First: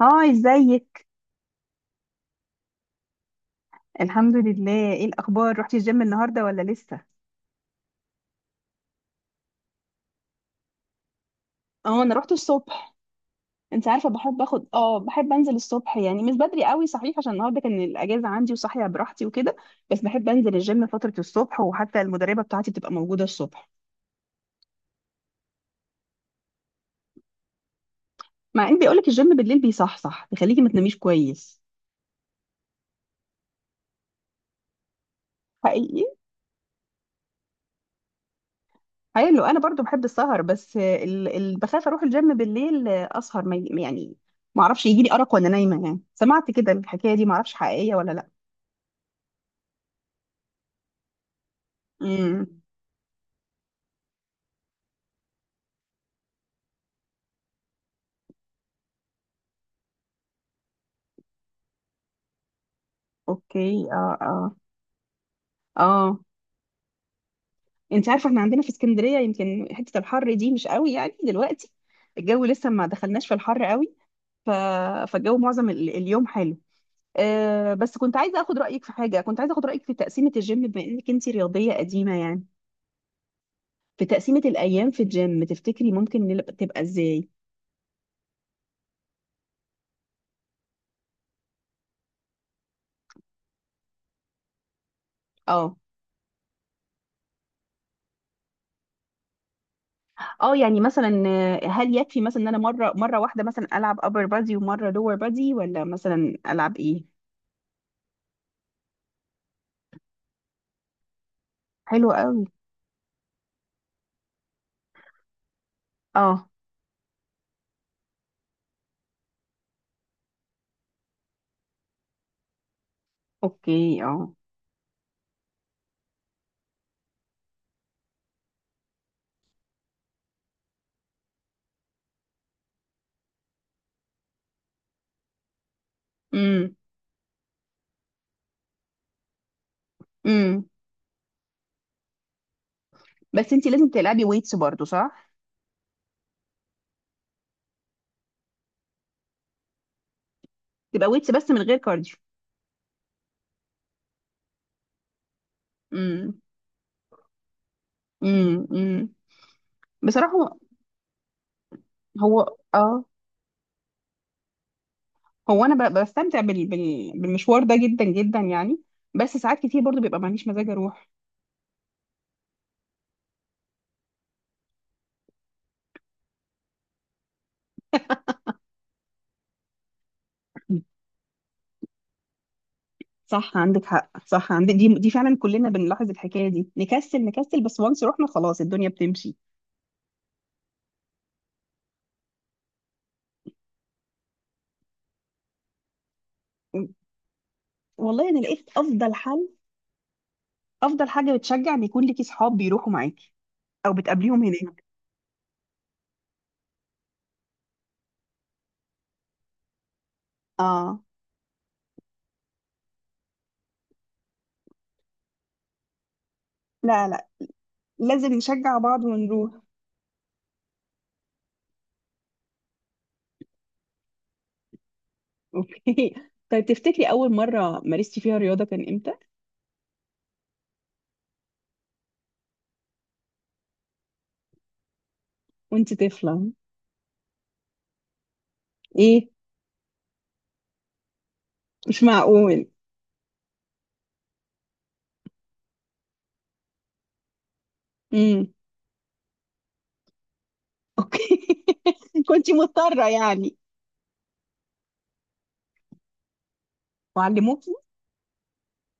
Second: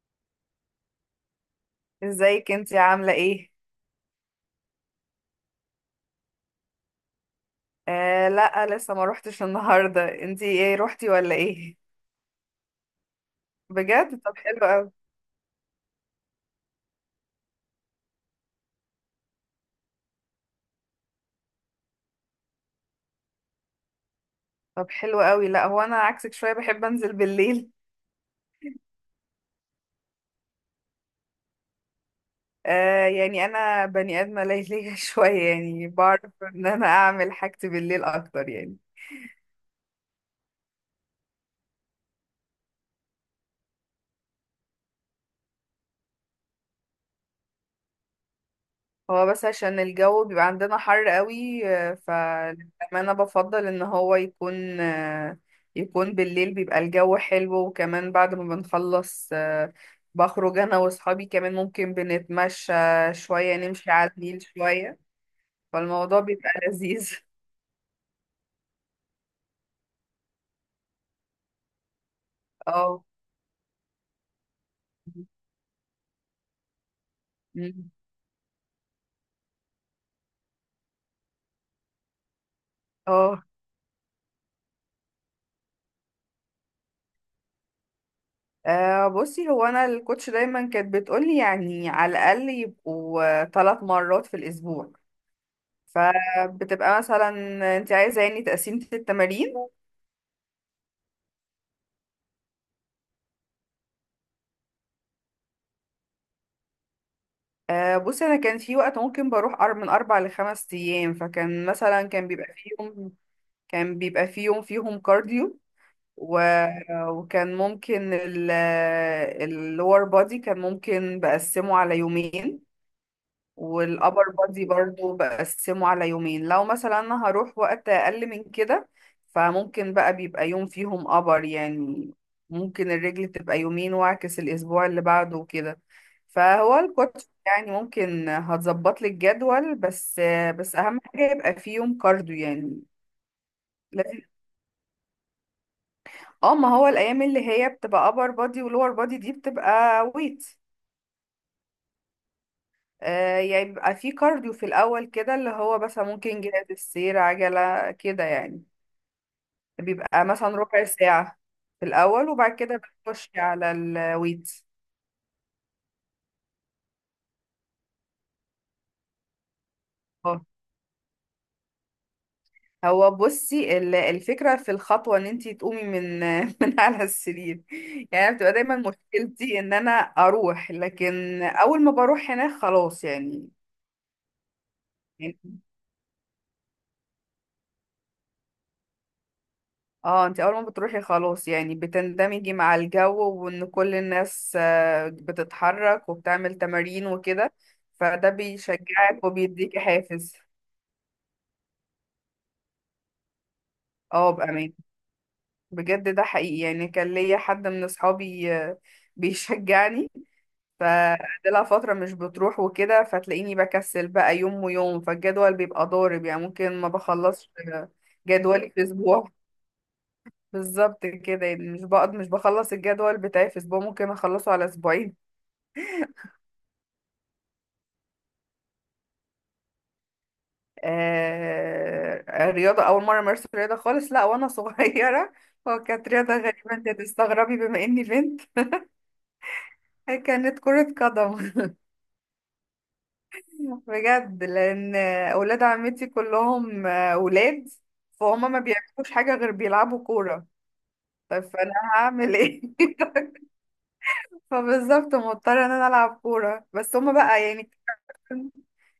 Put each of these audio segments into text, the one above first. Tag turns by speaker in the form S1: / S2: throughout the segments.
S1: هاي، ازيك؟
S2: ازيك انتي عاملة ايه؟
S1: الحمد لله، ايه الاخبار؟ رحتي الجيم النهارده ولا لسه؟
S2: آه لا، لسه ما روحتش النهاردة. انتي ايه، روحتي ولا ايه؟
S1: اه، انا رحت الصبح. انت عارفه
S2: بجد؟ طب
S1: بحب
S2: حلو
S1: اخد
S2: قوي.
S1: بحب انزل الصبح، يعني مش بدري قوي، صحيح، عشان النهارده كان الاجازه عندي وصاحيه براحتي وكده. بس بحب انزل الجيم فتره الصبح، وحتى المدربه بتاعتي بتبقى موجوده الصبح.
S2: طب حلو قوي، لا هو انا عكسك شوية، بحب انزل بالليل.
S1: مع ان بيقولك الجيم بالليل بيصحصح، بيخليكي ما تناميش كويس.
S2: آه يعني انا بني ادمة ليلية شوية، يعني
S1: حقيقي.
S2: بعرف ان انا اعمل حاجتي بالليل اكتر يعني.
S1: حلو. انا برضو بحب السهر، بس بخاف اروح الجيم بالليل اسهر ما... ي- يعني ما اعرفش يجي لي ارق وانا نايمه. يعني سمعت كده الحكايه دي، ما اعرفش حقيقيه ولا لا.
S2: هو بس عشان الجو بيبقى عندنا حر قوي،
S1: امم
S2: فللأمانة بفضل ان هو يكون يكون بالليل، بيبقى الجو حلو، وكمان بعد ما بنخلص بخرج انا واصحابي، كمان ممكن بنتمشى شوية،
S1: اوكي،
S2: نمشي على
S1: اه
S2: النيل
S1: اه.
S2: شوية،
S1: اه،
S2: فالموضوع بيبقى لذيذ
S1: انت عارفه احنا عندنا في اسكندريه يمكن حته الحر دي مش قوي يعني دلوقتي، الجو لسه ما
S2: اه.
S1: دخلناش في الحر قوي. ف... فالجو معظم اليوم حلو. آه
S2: مم.
S1: بس كنت عايزه اخد رايك في حاجه، كنت عايزه اخد رايك في تقسيمه الجيم، بما انك انت رياضيه قديمه يعني.
S2: اه.
S1: في تقسيمه الايام في الجيم، تفتكري ممكن تبقى ازاي؟
S2: بصي، هو انا الكوتش دايما كانت بتقولي يعني على الاقل يبقوا 3 مرات في الاسبوع،
S1: اه
S2: فبتبقى مثلا. انت عايزه يعني تقسيمه التمارين؟
S1: اه، يعني مثلا آه، هل يكفي مثلا ان انا مره واحده مثلا العب upper body ومره lower body، ولا مثلا العب ايه؟
S2: بصي، انا كان في وقت ممكن بروح من 4 لـ5 أيام، فكان مثلا
S1: حلو قوي،
S2: كان بيبقى فيهم كارديو، و...
S1: اه،
S2: وكان ممكن اللور بودي كان ممكن بقسمه على يومين،
S1: اوكي،
S2: والأبر
S1: اه،
S2: بادي برضو بقسمه على يومين لو مثلا أنا هروح وقت أقل من كده. فممكن بقى بيبقى يوم فيهم أبر يعني، ممكن الرجل تبقى يومين وأعكس الأسبوع اللي بعده وكده،
S1: امم،
S2: فهو الكوتش يعني ممكن هتظبط لي الجدول، بس
S1: امم.
S2: بس أهم حاجة يبقى فيه يوم كارديو يعني.
S1: بس انت لازم
S2: لازم.
S1: تلعبي ويتس برضو، صح؟
S2: اه، ما هو الأيام اللي هي بتبقى أبر بادي ولور بادي دي بتبقى ويت.
S1: تبقى ويتس بس من غير كارديو؟
S2: يعني بيبقى في كارديو في الأول كده، اللي هو بس ممكن
S1: امم،
S2: جهاز السير، عجلة كده يعني،
S1: امم، امم.
S2: بيبقى
S1: بصراحه
S2: مثلا
S1: هو،
S2: ربع ساعة في الأول، وبعد كده
S1: اه،
S2: بتخشي على الويتس.
S1: هو انا بستمتع بالمشوار ده جدا جدا يعني. بس ساعات كتير برضو بيبقى
S2: اه،
S1: معليش مزاج اروح.
S2: هو بصي الفكرة في الخطوة ان انتي تقومي من من على السرير، يعني أنا بتبقى دايما مشكلتي ان انا اروح، لكن اول ما بروح هناك خلاص يعني
S1: صح، عندك حق، صح، عندك، دي فعلا
S2: يعني
S1: كلنا بنلاحظ الحكايه دي، نكسل بس، وانس رحنا خلاص الدنيا بتمشي.
S2: اه، انت اول ما بتروحي خلاص يعني، بتندمجي مع الجو، وان كل الناس بتتحرك وبتعمل تمارين وكده،
S1: والله
S2: فده
S1: انا لقيت افضل
S2: بيشجعك
S1: حل،
S2: وبيديكي حافز.
S1: افضل حاجه بتشجع ان يكون ليكي صحاب بيروحوا معاكي او
S2: اه
S1: بتقابليهم
S2: بأمان.
S1: هناك.
S2: بجد ده حقيقي يعني، كان ليا حد من اصحابي بيشجعني،
S1: اه،
S2: فقعدلها فترة مش بتروح وكده، فتلاقيني بكسل بقى يوم ويوم، فالجدول بيبقى ضارب يعني، ممكن ما
S1: لا لا،
S2: بخلصش
S1: لازم
S2: جدولي
S1: نشجع
S2: في
S1: بعض
S2: اسبوع.
S1: ونروح.
S2: بالظبط كده يعني، مش بقعد، مش بخلص الجدول بتاعي في اسبوع، ممكن اخلصه على اسبوعين.
S1: اوكي. طيب، تفتكري اول مره مارستي فيها رياضه كان امتى؟
S2: رياضة أول مرة أمارس رياضة خالص، لا وأنا صغيرة هو
S1: وانت
S2: كانت رياضة
S1: طفله؟
S2: غريبة، أنت هتستغربي بما إني بنت
S1: ايه؟
S2: كانت كرة قدم
S1: مش معقول!
S2: بجد لأن أولاد عمتي كلهم أولاد،
S1: امم.
S2: فهم ما بيعملوش حاجة غير بيلعبوا كورة. طب
S1: اوكي.
S2: فأنا هعمل
S1: كنت
S2: إيه؟
S1: مضطره يعني.
S2: فبالظبط مضطرة إن أنا ألعب كورة، بس هما بقى يعني.
S1: وعلموكي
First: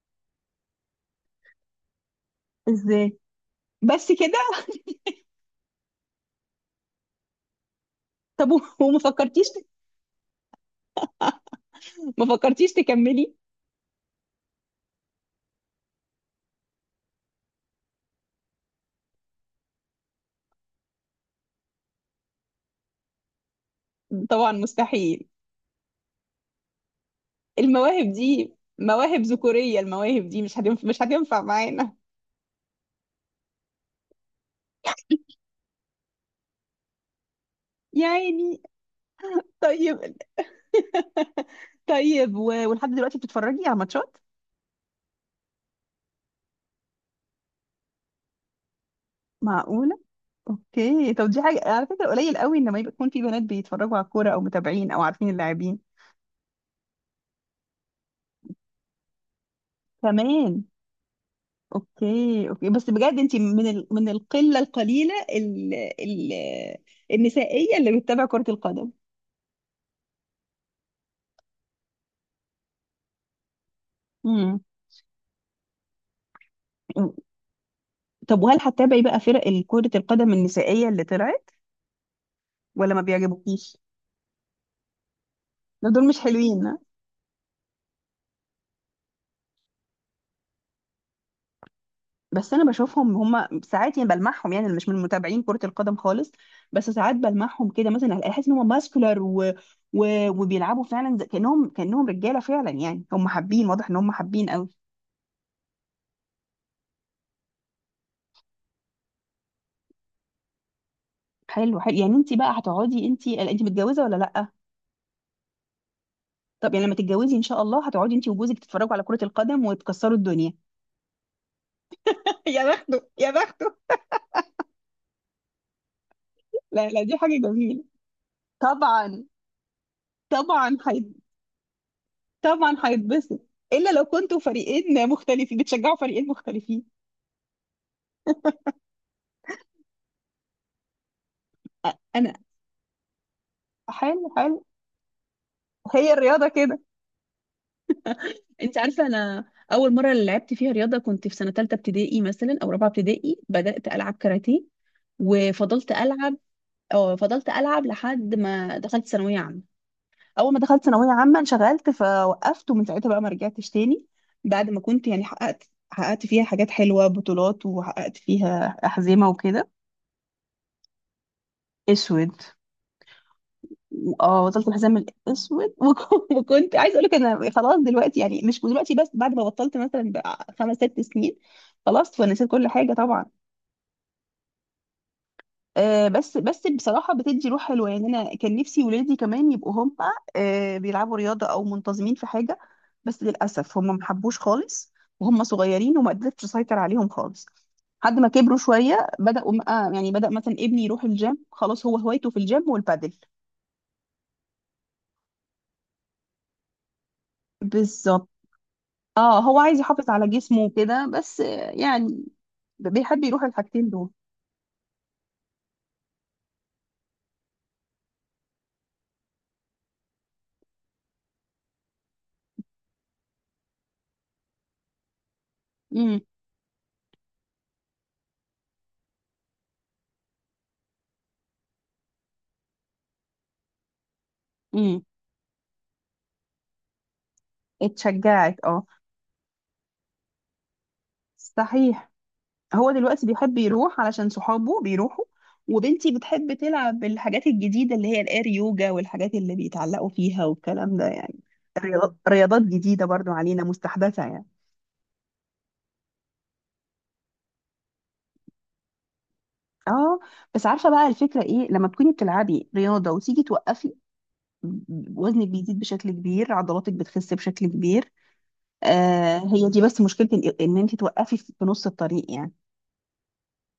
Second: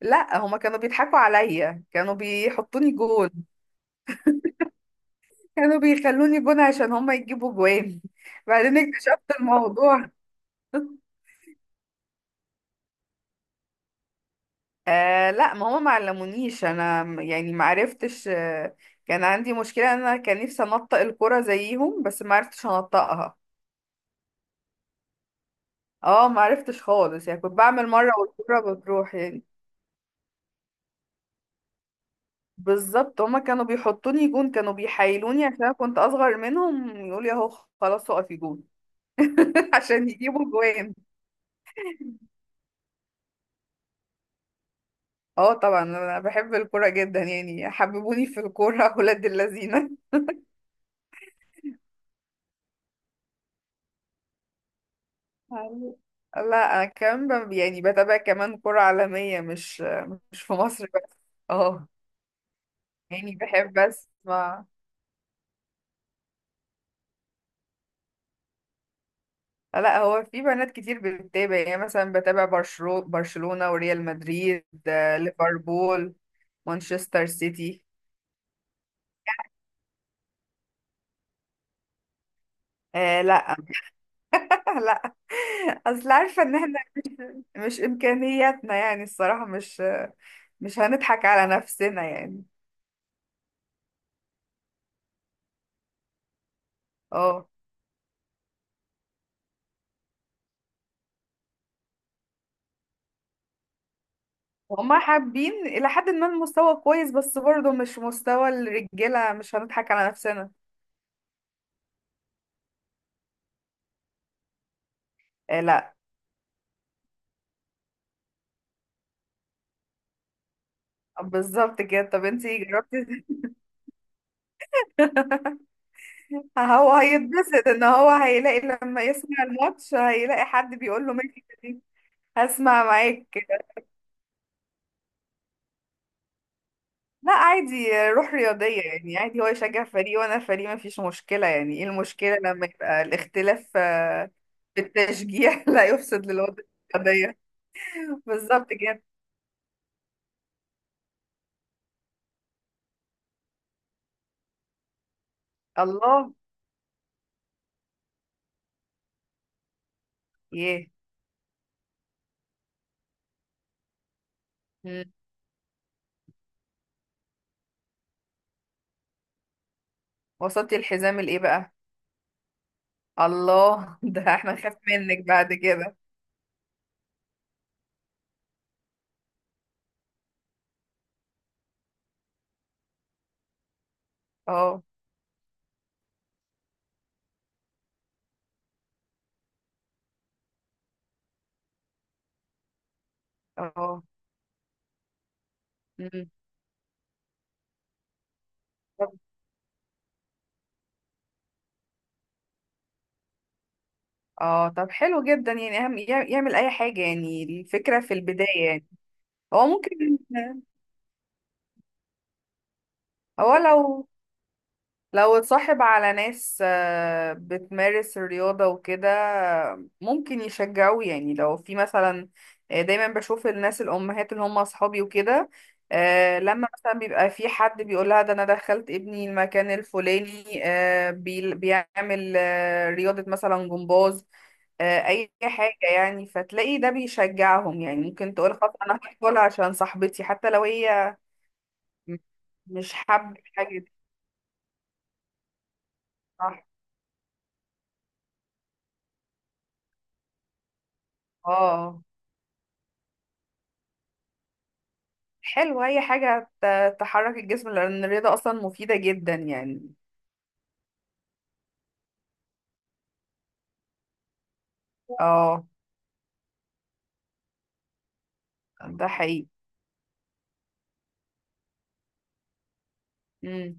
S2: لا، هما كانوا بيضحكوا عليا، كانوا بيحطوني
S1: ازاي؟
S2: جول،
S1: بس كده؟
S2: كانوا بيخلوني جون عشان هما يجيبوا جوان
S1: طب
S2: بعدين
S1: وما
S2: اكتشفت
S1: فكرتيش،
S2: الموضوع.
S1: ما فكرتيش تكملي؟
S2: آه لا، ما هما ما علمونيش انا، يعني ما عرفتش. كان عندي مشكلة إن انا كان نفسي انطق الكرة زيهم، بس ما عرفتش انطقها.
S1: طبعا مستحيل.
S2: اه ما عرفتش خالص يعني، كنت بعمل مرة
S1: المواهب دي
S2: والكرة بتروح
S1: مواهب
S2: يعني.
S1: ذكوريه، المواهب دي مش هتنفع، مش هتنفع معانا
S2: بالظبط، هما كانوا بيحطوني جون، كانوا بيحايلوني عشان انا كنت اصغر منهم، يقولي اهو خلاص اقفي
S1: يعني.
S2: جون عشان
S1: طيب،
S2: يجيبوا جوان.
S1: طيب، ولحد دلوقتي بتتفرجي على ماتشات؟
S2: اه طبعا، انا بحب الكوره جدا يعني، حببوني في الكوره ولاد
S1: معقول.
S2: اللذينه.
S1: اوكي، طب دي حاجة على فكرة قليل قوي ان ما يكون في بنات بيتفرجوا على الكورة او متابعين او عارفين اللاعبين.
S2: عن- لا انا كمان يعني بتابع كمان كرة عالمية، مش في
S1: كمان.
S2: مصر بس. اه،
S1: اوكي اوكي، بس بجد
S2: يعني
S1: انت من
S2: بحب
S1: من القلة
S2: اسمع.
S1: القليلة النسائية اللي بتتابع كرة القدم.
S2: لا هو في بنات كتير بتتابع يعني، مثلا بتابع برشلونة وريال
S1: امم.
S2: مدريد، ليفربول، مانشستر سيتي.
S1: طب وهل هتتابعي بقى فرق كرة القدم النسائية اللي طلعت، ولا ما
S2: آه لا
S1: بيعجبوكيش؟
S2: لا،
S1: لا، دول
S2: اصل
S1: مش
S2: عارفة ان
S1: حلوين.
S2: احنا، مش امكانياتنا يعني، الصراحة، مش هنضحك على نفسنا يعني.
S1: بس انا بشوفهم هم ساعات، يعني بلمحهم، يعني انا مش من متابعين كرة القدم خالص، بس ساعات
S2: اه،
S1: بلمحهم كده، مثلا احس ان هم ماسكولار وبيلعبوا فعلا كانهم، كانهم رجالة فعلا يعني. هم حابين، واضح ان هم حابين قوي.
S2: هما حابين إلى حد ما، المستوى كويس، بس برضه مش مستوى الرجالة، مش هنضحك على نفسنا.
S1: حلو حلو. يعني انت بقى هتقعدي انت انت متجوزة ولا لا؟
S2: آه لا،
S1: طب يعني لما تتجوزي ان شاء الله هتقعدي انت وجوزك تتفرجوا على كرة القدم وتكسروا الدنيا.
S2: بالظبط كده. طب انتي
S1: يا بخته،
S2: جربتي؟
S1: يا بخته. لا
S2: هو
S1: لا، دي حاجة
S2: هيتبسط ان
S1: جميلة.
S2: هو هيلاقي لما
S1: طبعا.
S2: يسمع الماتش هيلاقي حد
S1: طبعا هي...
S2: بيقول له ميرسي دي.
S1: طبعا
S2: هسمع معاك.
S1: هيتبسط. الا لو كنتوا فريقين مختلفين، بتشجعوا فريقين مختلفين.
S2: لا عادي، روح رياضية يعني، عادي هو يشجع فريق وانا فريق، مفيش مشكلة، يعني ايه
S1: انا.
S2: المشكلة لما يبقى الاختلاف
S1: حلو حلو.
S2: في التشجيع لا
S1: هي
S2: يفسد
S1: الرياضه
S2: للوضع
S1: كده.
S2: الرياضية. بالظبط
S1: انت
S2: كده.
S1: عارفه انا اول مره لعبت فيها رياضه كنت في سنه ثالثه ابتدائي مثلا او رابعه ابتدائي، بدات العب كاراتيه وفضلت
S2: الله.
S1: العب. أو فضلت العب لحد ما دخلت ثانويه عامه. اول ما
S2: ياه.
S1: دخلت ثانويه عامه انشغلت فوقفت، ومن ساعتها بقى ما رجعتش تاني. بعد ما كنت
S2: مم.
S1: يعني حققت، حققت فيها حاجات حلوه، بطولات، وحققت فيها احزمه وكده.
S2: وصلتي الحزام الايه بقى؟
S1: اسود.
S2: الله ده
S1: اه،
S2: احنا
S1: بطلت
S2: نخاف
S1: الحزام
S2: منك بعد
S1: الاسود.
S2: كده.
S1: وكنت عايز اقول لك انا خلاص دلوقتي، يعني مش دلوقتي بس، بعد ما بطلت مثلا بقى خمس ست سنين، خلاص ونسيت كل حاجه طبعا.
S2: اه.
S1: آه بس، بس بصراحه بتدي روح حلوه يعني. انا كان نفسي ولادي كمان يبقوا هم آه بيلعبوا رياضه او منتظمين في حاجه، بس للاسف هم ما
S2: اه.
S1: حبوش خالص، وهم صغيرين وما
S2: مم.
S1: قدرتش اسيطر عليهم خالص. لحد ما كبروا شويه
S2: طب-
S1: بداوا آه، يعني بدا مثلا ابني يروح الجيم، خلاص هو هوايته في الجيم والبادل.
S2: اه، طب حلو جدا يعني، اهم يعمل اي حاجه، يعني الفكره في
S1: بالظبط.
S2: البدايه يعني.
S1: اه، هو
S2: هو
S1: عايز يحافظ
S2: ممكن
S1: على جسمه وكده، بس آه، يعني بيحب يروح
S2: هو
S1: الحاجتين
S2: لو
S1: دول.
S2: لو اتصاحب على ناس بتمارس الرياضة وكده، ممكن يشجعوه يعني، لو في مثلا، دايما بشوف الناس الأمهات اللي هم أصحابي وكده،
S1: امم،
S2: لما مثلا بيبقى في حد بيقولها ده أنا دخلت ابني المكان الفلاني، بيعمل رياضة مثلا جمباز،
S1: امم.
S2: أي حاجة يعني. فتلاقي ده بيشجعهم يعني، ممكن تقول
S1: اتشجعت.
S2: خلاص
S1: اه،
S2: أنا هدخل عشان صاحبتي، حتى لو هي
S1: صحيح. هو
S2: مش
S1: دلوقتي
S2: حابة
S1: بيحب
S2: الحاجة دي.
S1: يروح علشان صحابه بيروحوا. وبنتي بتحب
S2: صح.
S1: تلعب الحاجات الجديدة اللي هي الاير يوجا، والحاجات اللي بيتعلقوا فيها والكلام ده يعني.
S2: اه.
S1: رياضات جديدة برضو علينا، مستحدثة يعني.
S2: حلو، اي حاجة تحرك الجسم، لان الرياضة اصلا مفيدة جدا يعني.
S1: اه. بس عارفة بقى الفكرة ايه؟ لما تكوني بتلعبي رياضة وتيجي توقفي، وزنك
S2: اه،
S1: بيزيد بشكل كبير، عضلاتك بتخس بشكل كبير.
S2: ده
S1: آه،
S2: حقيقي.
S1: هي دي بس مشكلتي، ان انت توقفي في نص الطريق يعني.
S2: امم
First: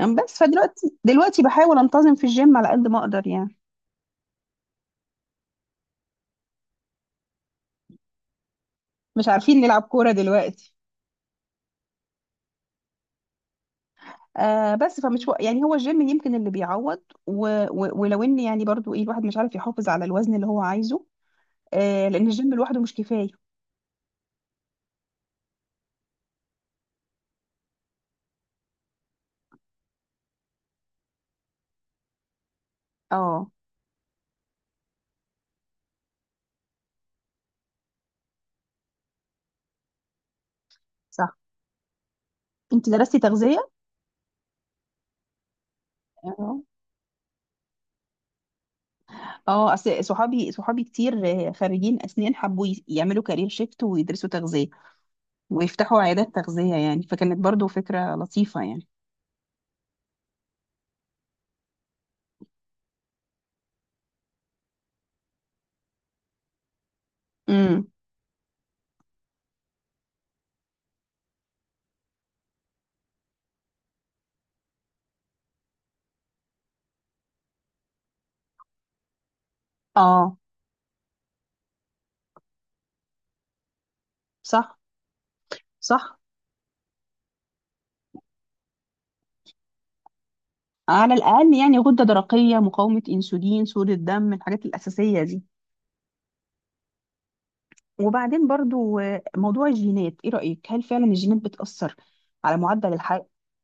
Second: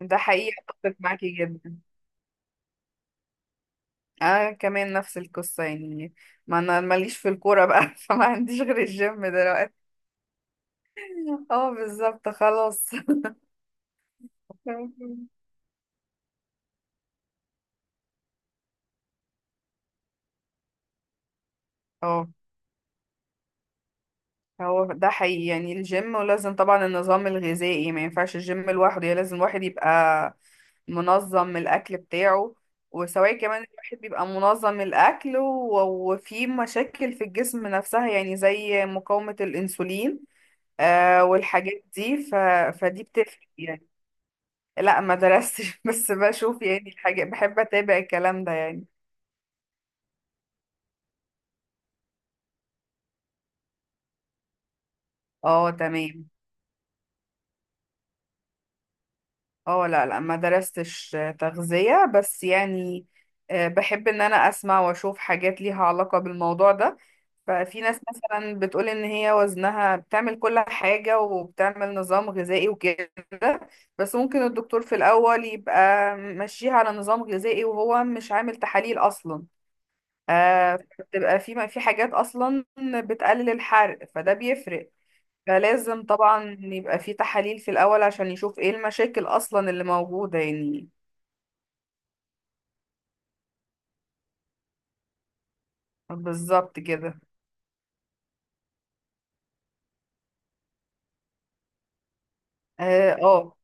S1: أم
S2: ده
S1: بس
S2: حقيقي، اتفق معاكي
S1: دلوقتي
S2: جدا،
S1: بحاول انتظم في الجيم على قد ما اقدر يعني.
S2: انا كمان نفس القصة يعني، ما انا ماليش في الكورة بقى فما عنديش غير الجيم
S1: مش عارفين
S2: دلوقتي.
S1: نلعب كورة دلوقتي.
S2: اه بالظبط، خلاص.
S1: آه بس، يعني هو الجيم يمكن اللي بيعوض، و و ولو ان يعني برضو، ايه، الواحد مش عارف يحافظ على الوزن اللي هو عايزه. آه، لان
S2: اه،
S1: الجيم لوحده مش كفاية.
S2: هو ده حقيقي يعني، الجيم ولازم طبعا النظام الغذائي، ما ينفعش الجيم لوحده يعني، لازم الواحد يبقى منظم الأكل بتاعه، وسواء
S1: اه،
S2: كمان الواحد بيبقى منظم الأكل، وفي مشاكل في الجسم نفسها، يعني زي مقاومة الأنسولين
S1: صح.
S2: والحاجات دي.
S1: انت
S2: فدي
S1: درستي
S2: بتفرق
S1: تغذية؟
S2: يعني. لا ما درستش بس بشوف
S1: اه.
S2: يعني الحاجات، بحب أتابع الكلام ده يعني.
S1: اه، اصل صحابي كتير آه، خريجين اسنان، حبوا يعملوا كارير شيفت ويدرسوا تغذية،
S2: اه
S1: ويفتحوا
S2: تمام.
S1: عيادات تغذية يعني، فكانت برضو فكرة لطيفة يعني.
S2: اه، لا لا ما درستش تغذية بس يعني، بحب ان انا اسمع واشوف حاجات ليها علاقة بالموضوع ده، ففي
S1: امم.
S2: ناس مثلا بتقول ان هي وزنها بتعمل كل حاجة وبتعمل نظام غذائي وكده، بس ممكن الدكتور في الاول يبقى ماشيها على نظام غذائي وهو مش عامل تحاليل اصلا،
S1: اه،
S2: بتبقى في حاجات اصلا بتقلل الحرق، فده
S1: صح
S2: بيفرق. فلازم
S1: صح.
S2: طبعا يبقى في تحاليل في الأول عشان يشوف ايه المشاكل أصلا اللي موجودة يعني.
S1: على الأقل يعني غدة درقية، مقاومة أنسولين، سوء الدم، الحاجات الأساسية دي.
S2: بالظبط كده.
S1: وبعدين برضو آه، موضوع الجينات، إيه رأيك؟ هل فعلا الجينات بتأثر على معدل
S2: اه
S1: الحياة؟
S2: آه.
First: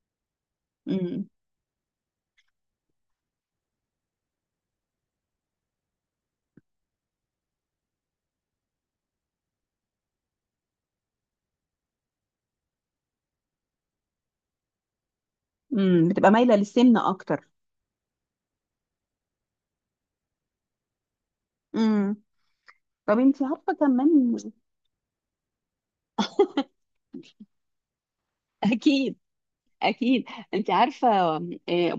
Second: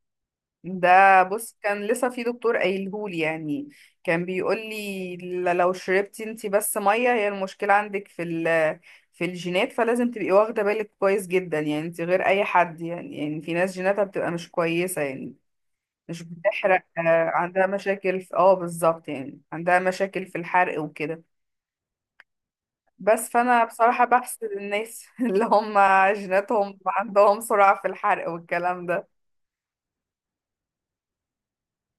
S2: ده
S1: امم،
S2: بص كان لسه في دكتور قايلهولي يعني، كان بيقولي لو شربتي انتي بس مية، هي المشكلة عندك في الجينات، فلازم تبقي واخدة بالك كويس جدا يعني، انتي غير أي حد يعني في ناس جيناتها بتبقى مش كويسة يعني،
S1: امم.
S2: مش
S1: بتبقى مايلة
S2: بتحرق،
S1: للسمنة أكتر.
S2: عندها مشاكل اه بالظبط، يعني عندها مشاكل في الحرق وكده،
S1: امم. طب
S2: بس
S1: أنت
S2: فانا
S1: عارفة
S2: بصراحة
S1: كمان.
S2: بحسد الناس اللي هم جيناتهم عندهم سرعة في الحرق والكلام ده.
S1: أكيد، اكيد. انت عارفه آه،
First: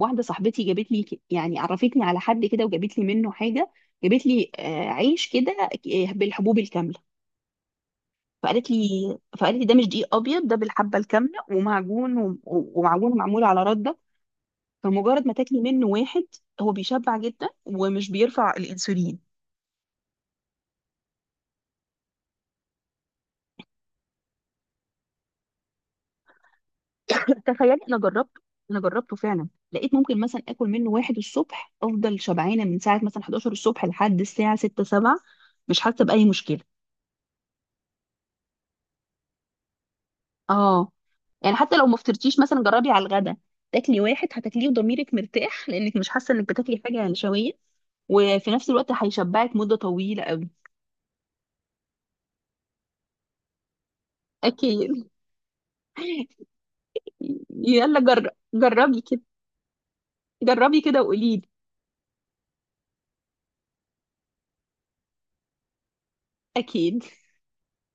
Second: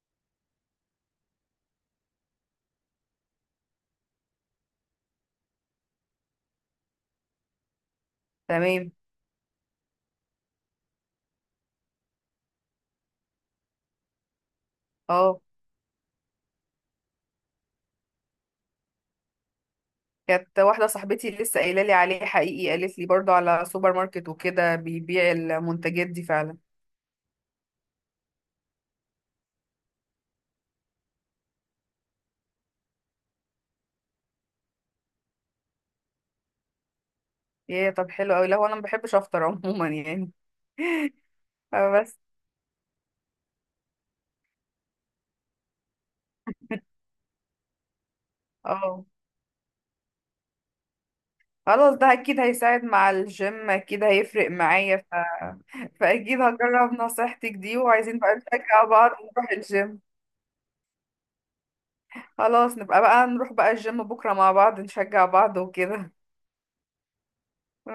S1: واحده صاحبتي جابت لي يعني عرفتني على حد كده، وجابت لي منه حاجه، جابت لي آه، عيش كده آه، بالحبوب الكامله، فقالت
S2: تمام
S1: لي، فقالت لي ده مش دقيق ابيض، ده بالحبه الكامله ومعجون، ومعجون معمول على رده. فمجرد ما
S2: اه.
S1: تاكلي منه واحد هو بيشبع جدا ومش بيرفع الانسولين.
S2: كانت واحدة صاحبتي لسه قايلة لي عليه حقيقي، قالت لي برضو على سوبر ماركت وكده بيبيع المنتجات دي فعلا.
S1: تخيلي انا جربته، انا جربته فعلا، لقيت ممكن مثلا اكل منه واحد الصبح افضل شبعانه من ساعه مثلا 11 الصبح لحد الساعه 6 7، مش حاسه باي مشكله.
S2: ايه طب حلو قوي، لا هو انا ما بحبش افطر عموما يعني،
S1: اه، يعني حتى لو ما
S2: بس
S1: فطرتيش مثلا جربي على الغدا، تاكلي واحد هتاكليه وضميرك مرتاح لانك مش حاسه انك بتاكلي حاجه نشويه، وفي نفس الوقت
S2: اه
S1: هيشبعك مده طويله قوي.
S2: خلاص ده اكيد هيساعد مع الجيم، اكيد هيفرق
S1: اكيد.
S2: معايا، فاكيد هجرب نصيحتك دي،
S1: يلا
S2: وعايزين بقى نشجع
S1: جربي
S2: بعض
S1: كده،
S2: نروح الجيم.
S1: جربي كده وقولي لي.
S2: خلاص نبقى بقى نروح بقى الجيم بكرة مع بعض، نشجع بعض وكده.
S1: اكيد.